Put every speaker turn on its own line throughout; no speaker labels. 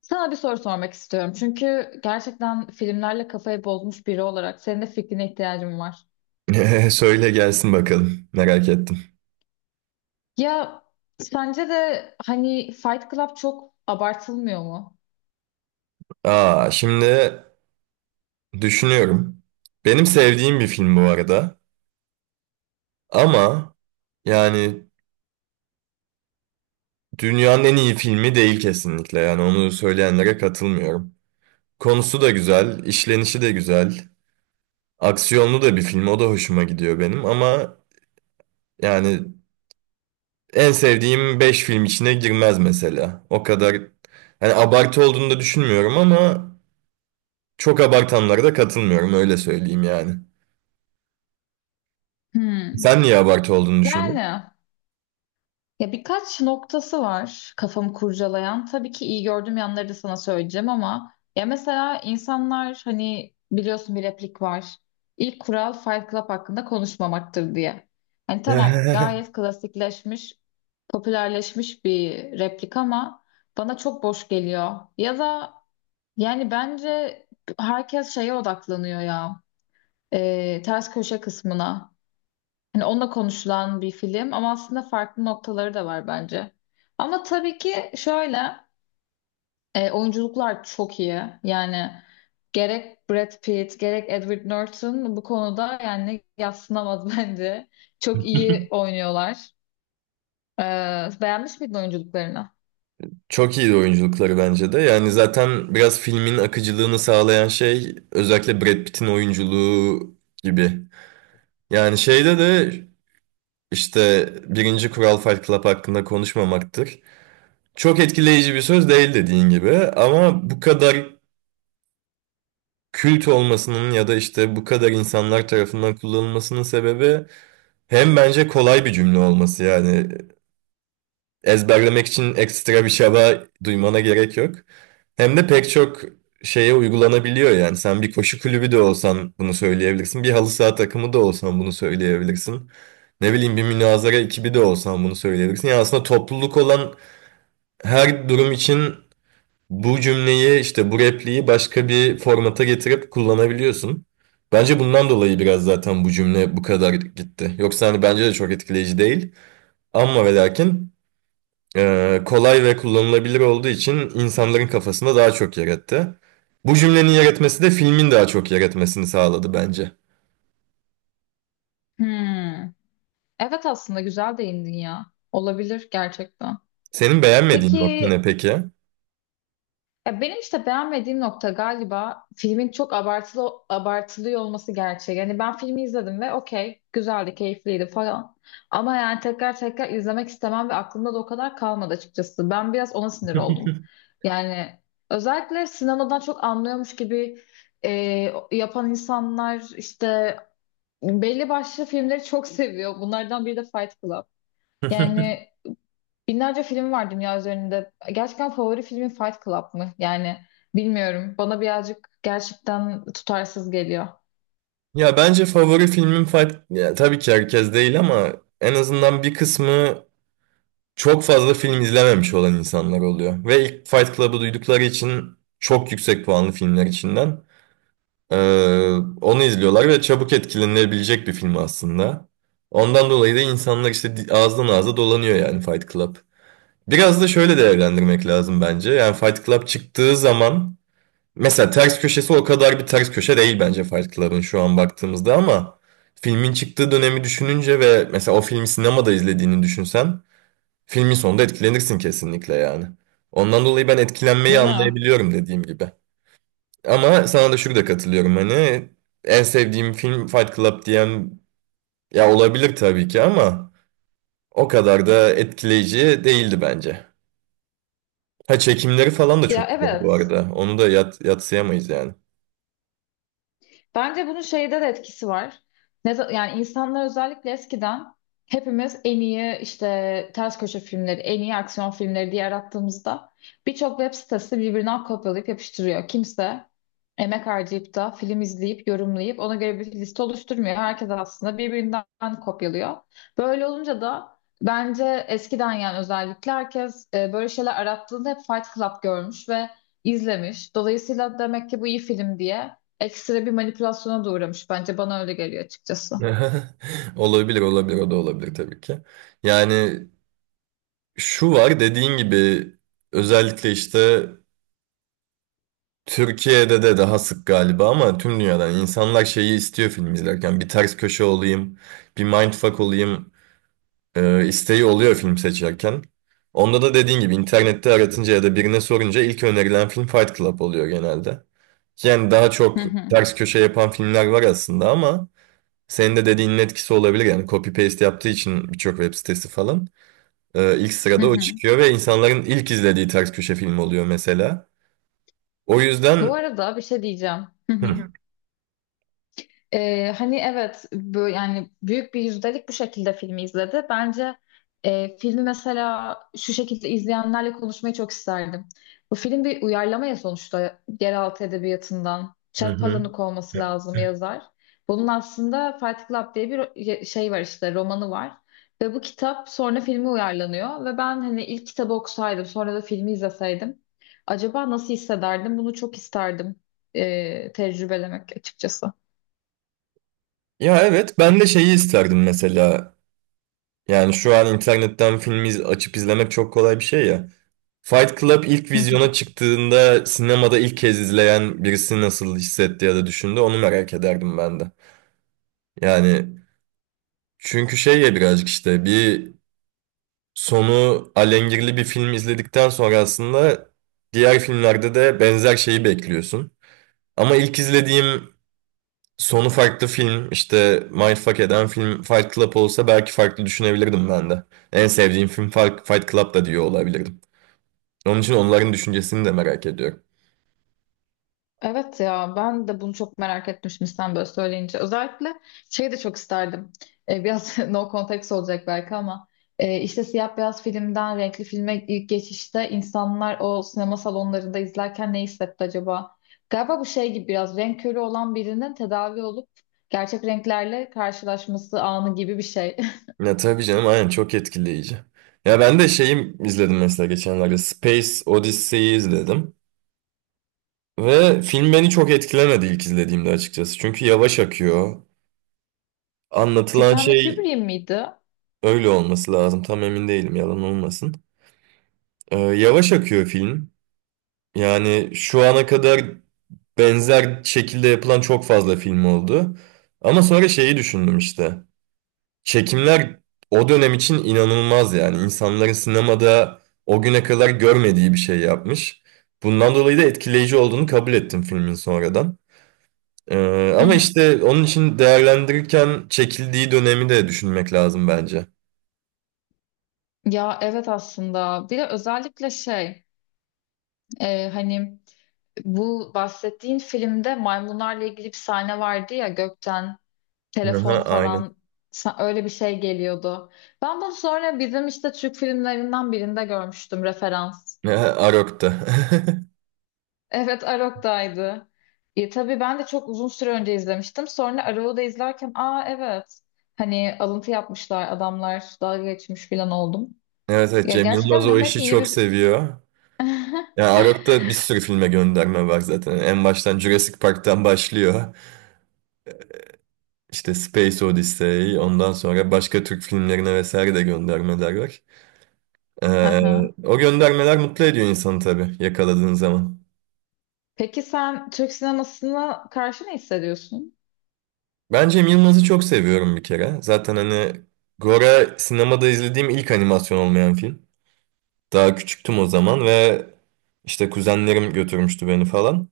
Sana bir soru sormak istiyorum. Çünkü gerçekten filmlerle kafayı bozmuş biri olarak senin de fikrine ihtiyacım var.
Söyle gelsin bakalım. Merak ettim.
Ya, sence de hani Fight Club çok abartılmıyor mu?
Şimdi düşünüyorum. Benim sevdiğim bir film bu arada. Ama yani dünyanın en iyi filmi değil kesinlikle. Yani onu söyleyenlere katılmıyorum. Konusu da güzel, işlenişi de güzel. Aksiyonlu da bir film. O da hoşuma gidiyor benim. Ama yani en sevdiğim 5 film içine girmez mesela. O kadar yani abartı olduğunu da düşünmüyorum ama çok abartanlara da katılmıyorum öyle söyleyeyim yani.
Hmm.
Sen niye abartı olduğunu
Yani
düşündün?
Ya birkaç noktası var kafamı kurcalayan. Tabii ki iyi gördüğüm yanları da sana söyleyeceğim ama ya mesela insanlar hani biliyorsun bir replik var. İlk kural Fight Club hakkında konuşmamaktır diye. Hani tamam gayet klasikleşmiş, popülerleşmiş bir replik ama bana çok boş geliyor. Ya da yani bence herkes şeye odaklanıyor ya. Ters köşe kısmına. Hani onunla konuşulan bir film ama aslında farklı noktaları da var bence. Ama tabii ki şöyle oyunculuklar çok iyi. Yani gerek Brad Pitt gerek Edward Norton bu konuda yani yadsınamaz bence. Çok iyi oynuyorlar. Beğenmiş miydin oyunculuklarını?
Çok iyi oyunculukları bence de. Yani zaten biraz filmin akıcılığını sağlayan şey özellikle Brad Pitt'in oyunculuğu gibi. Yani şeyde de işte birinci kural Fight Club hakkında konuşmamaktır. Çok etkileyici bir söz değil dediğin gibi ama bu kadar kült olmasının ya da işte bu kadar insanlar tarafından kullanılmasının sebebi hem bence kolay bir cümle olması yani ezberlemek için ekstra bir çaba duymana gerek yok. Hem de pek çok şeye uygulanabiliyor yani. Sen bir koşu kulübü de olsan bunu söyleyebilirsin. Bir halı saha takımı da olsan bunu söyleyebilirsin. Ne bileyim bir münazara ekibi de olsan bunu söyleyebilirsin. Yani aslında topluluk olan her durum için bu cümleyi işte bu repliği başka bir formata getirip kullanabiliyorsun. Bence bundan dolayı biraz zaten bu cümle bu kadar gitti. Yoksa hani bence de çok etkileyici değil. Ama ve lakin kolay ve kullanılabilir olduğu için insanların kafasında daha çok yer etti. Bu cümlenin yer etmesi de filmin daha çok yer etmesini sağladı bence.
Hmm. Evet, aslında güzel değindin ya. Olabilir gerçekten.
Senin beğenmediğin
Peki,
nokta ne peki?
ya benim işte beğenmediğim nokta galiba filmin çok abartılı abartılıyor olması gerçeği. Yani ben filmi izledim ve okey, güzeldi, keyifliydi falan. Ama yani tekrar tekrar izlemek istemem ve aklımda da o kadar kalmadı açıkçası. Ben biraz ona sinir oldum. Yani özellikle sinemadan çok anlıyormuş gibi e, yapan insanlar işte belli başlı filmleri çok seviyor. Bunlardan biri de Fight Club. Yani binlerce film var dünya üzerinde. Gerçekten favori filmin Fight Club mı? Yani bilmiyorum. Bana birazcık gerçekten tutarsız geliyor.
Ya bence favori filmim Fight... Ya, tabii ki herkes değil ama en azından bir kısmı çok fazla film izlememiş olan insanlar oluyor. Ve ilk Fight Club'ı duydukları için çok yüksek puanlı filmler içinden. Ee, Onu izliyorlar ve çabuk etkilenilebilecek bir film aslında. Ondan dolayı da insanlar işte ağızdan ağza dolanıyor yani Fight Club. Biraz da şöyle değerlendirmek lazım bence. Yani Fight Club çıktığı zaman mesela ters köşesi o kadar bir ters köşe değil bence Fight Club'ın şu an baktığımızda ama filmin çıktığı dönemi düşününce ve mesela o filmi sinemada izlediğini düşünsen filmin sonunda etkilenirsin kesinlikle yani. Ondan dolayı ben etkilenmeyi
Değil mi?
anlayabiliyorum dediğim gibi. Ama sana da şurada katılıyorum hani en sevdiğim film Fight Club diyen ya olabilir tabii ki ama o kadar da etkileyici değildi bence. Ha çekimleri falan da
Ya,
çok güzel bu
evet.
arada. Onu da yatsıyamayız yani.
Bence bunun şeyde de etkisi var. Yani insanlar özellikle eskiden hepimiz en iyi işte ters köşe filmleri, en iyi aksiyon filmleri diye arattığımızda birçok web sitesi birbirinden kopyalayıp yapıştırıyor. Kimse emek harcayıp da film izleyip, yorumlayıp ona göre bir liste oluşturmuyor. Herkes aslında birbirinden kopyalıyor. Böyle olunca da bence eskiden yani özellikle herkes böyle şeyler arattığında hep Fight Club görmüş ve izlemiş. Dolayısıyla demek ki bu iyi film diye ekstra bir manipülasyona da uğramış, bence bana öyle geliyor açıkçası.
Olabilir olabilir o da olabilir tabii ki. Yani şu var dediğin gibi özellikle işte Türkiye'de de daha sık galiba ama tüm dünyadan insanlar şeyi istiyor film izlerken. Bir ters köşe olayım, bir mindfuck olayım. İsteği oluyor film seçerken. Onda da dediğin gibi internette aratınca ya da birine sorunca ilk önerilen film Fight Club oluyor genelde. Yani daha
Hı
çok
hı.
ters köşe yapan filmler var aslında ama senin de dediğinin etkisi olabilir. Yani copy paste yaptığı için birçok web sitesi falan ilk
Hı
sırada o
hı.
çıkıyor ve insanların ilk izlediği ters köşe film oluyor mesela. O
Bu
yüzden
arada bir şey diyeceğim. Hı hı.
Hı.
Hani evet, bu yani büyük bir yüzdelik bu şekilde filmi izledi. Bence filmi mesela şu şekilde izleyenlerle konuşmayı çok isterdim. Bu film bir uyarlama ya sonuçta, yeraltı edebiyatından.
Hı hı.
Çapalanik olması lazım yazar. Bunun aslında Fight Club diye bir şey var, işte romanı var. Ve bu kitap sonra filme uyarlanıyor. Ve ben hani ilk kitabı okusaydım sonra da filmi izleseydim. Acaba nasıl hissederdim? Bunu çok isterdim tecrübelemek açıkçası.
Ya evet ben de şeyi isterdim mesela. Yani şu an internetten film açıp izlemek çok kolay bir şey ya. Fight Club ilk
Hı hı.
vizyona çıktığında sinemada ilk kez izleyen birisi nasıl hissetti ya da düşündü onu merak ederdim ben de. Yani çünkü şey ya birazcık işte bir sonu alengirli bir film izledikten sonra aslında diğer filmlerde de benzer şeyi bekliyorsun. Ama ilk izlediğim sonu farklı film işte Mindfuck eden film Fight Club olsa belki farklı düşünebilirdim ben de. En sevdiğim film Fight Club da diyor olabilirdim. Onun için onların düşüncesini de merak ediyorum.
Evet ya, ben de bunu çok merak etmiştim sen böyle söyleyince. Özellikle şey de çok isterdim. Biraz no context olacak belki ama işte siyah beyaz filmden renkli filme ilk geçişte insanlar o sinema salonlarında izlerken ne hissetti acaba? Galiba bu şey gibi, biraz renk körü olan birinin tedavi olup gerçek renklerle karşılaşması anı gibi bir şey.
Ya tabii canım aynen çok etkileyici. Ya ben de şeyi izledim mesela geçenlerde Space Odyssey'i izledim. Ve film beni çok etkilemedi ilk izlediğimde açıkçası. Çünkü yavaş akıyor. Anlatılan
Stanley
şey
Kubrick miydi?
öyle olması lazım. Tam emin değilim yalan olmasın. Yavaş akıyor film. Yani şu ana kadar benzer şekilde yapılan çok fazla film oldu. Ama sonra şeyi düşündüm işte. Çekimler o dönem için inanılmaz yani. İnsanların sinemada o güne kadar görmediği bir şey yapmış. Bundan dolayı da etkileyici olduğunu kabul ettim filmin sonradan.
Hı
Ama
hı.
işte onun için değerlendirirken çekildiği dönemi de düşünmek lazım bence.
Ya evet, aslında bir de özellikle şey hani bu bahsettiğin filmde maymunlarla ilgili bir sahne vardı ya, gökten telefon
Aha, aynen.
falan öyle bir şey geliyordu. Ben bunu sonra bizim işte Türk filmlerinden birinde görmüştüm, referans.
Aha, Arok'ta.
Evet, Arok'taydı. E, tabii ben de çok uzun süre önce izlemiştim. Sonra Arok'u da izlerken aa evet, hani alıntı yapmışlar, adamlar dalga geçmiş falan oldum.
Evet, evet
Ya
Cem Yılmaz
gerçekten
o
demek ki
işi
iyi
çok
bir...
seviyor. Yani Arok'ta bir sürü filme gönderme var zaten. En baştan Jurassic Park'tan başlıyor. İşte Space Odyssey, ondan sonra başka Türk filmlerine vesaire de göndermeler var. Ee,
Aha.
O göndermeler mutlu ediyor insanı tabii yakaladığın zaman.
Peki sen Türk sinemasına karşı ne hissediyorsun?
Ben Cem Yılmaz'ı çok seviyorum bir kere. Zaten hani Gora sinemada izlediğim ilk animasyon olmayan film. Daha küçüktüm o zaman ve işte kuzenlerim götürmüştü beni falan.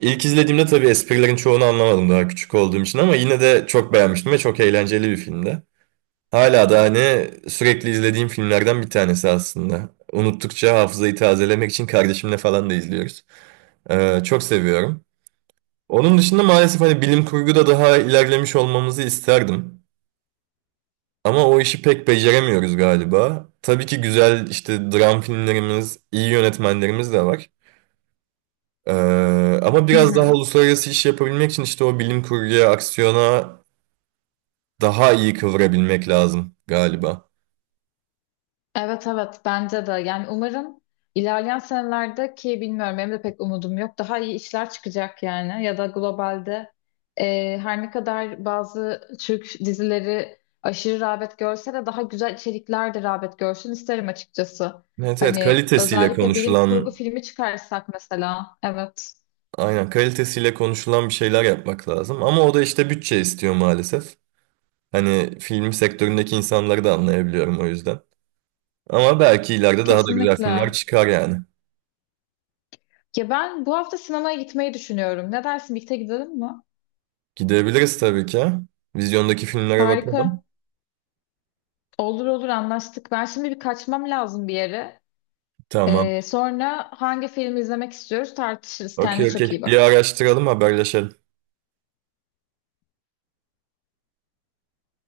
İlk izlediğimde tabii esprilerin çoğunu anlamadım daha küçük olduğum için ama yine de çok beğenmiştim ve çok eğlenceli bir filmdi. Hala da hani sürekli izlediğim filmlerden bir tanesi aslında. Unuttukça hafızayı tazelemek için kardeşimle falan da izliyoruz. Çok seviyorum. Onun dışında maalesef hani bilim kurguda daha ilerlemiş olmamızı isterdim. Ama o işi pek beceremiyoruz galiba. Tabii ki güzel işte dram filmlerimiz, iyi yönetmenlerimiz de var. Ee, Ama
Hı
biraz daha
hı.
uluslararası iş yapabilmek için işte o bilim kurguya, aksiyona daha iyi kıvırabilmek lazım galiba.
Evet evet, bence de. Yani umarım ilerleyen senelerde, ki bilmiyorum benim de pek umudum yok. Daha iyi işler çıkacak yani, ya da globalde her ne kadar bazı Türk dizileri aşırı rağbet görse de daha güzel içerikler de rağbet görsün isterim açıkçası.
Evet evet
Hani
kalitesiyle
özellikle bilim kurgu
konuşulan
filmi çıkarsak mesela. Evet,
Aynen kalitesiyle konuşulan bir şeyler yapmak lazım. Ama o da işte bütçe istiyor maalesef. Hani film sektöründeki insanları da anlayabiliyorum o yüzden. Ama belki ileride daha da güzel filmler
kesinlikle.
çıkar yani.
Ya ben bu hafta sinemaya gitmeyi düşünüyorum. Ne dersin, birlikte gidelim mi?
Gidebiliriz tabii ki. Vizyondaki filmlere bakalım.
Harika. Olur olur, anlaştık. Ben şimdi bir kaçmam lazım bir yere.
Tamam.
Sonra hangi filmi izlemek istiyoruz tartışırız. Kendine
Okey
çok iyi
okey. Bir
bak.
araştıralım haberleşelim.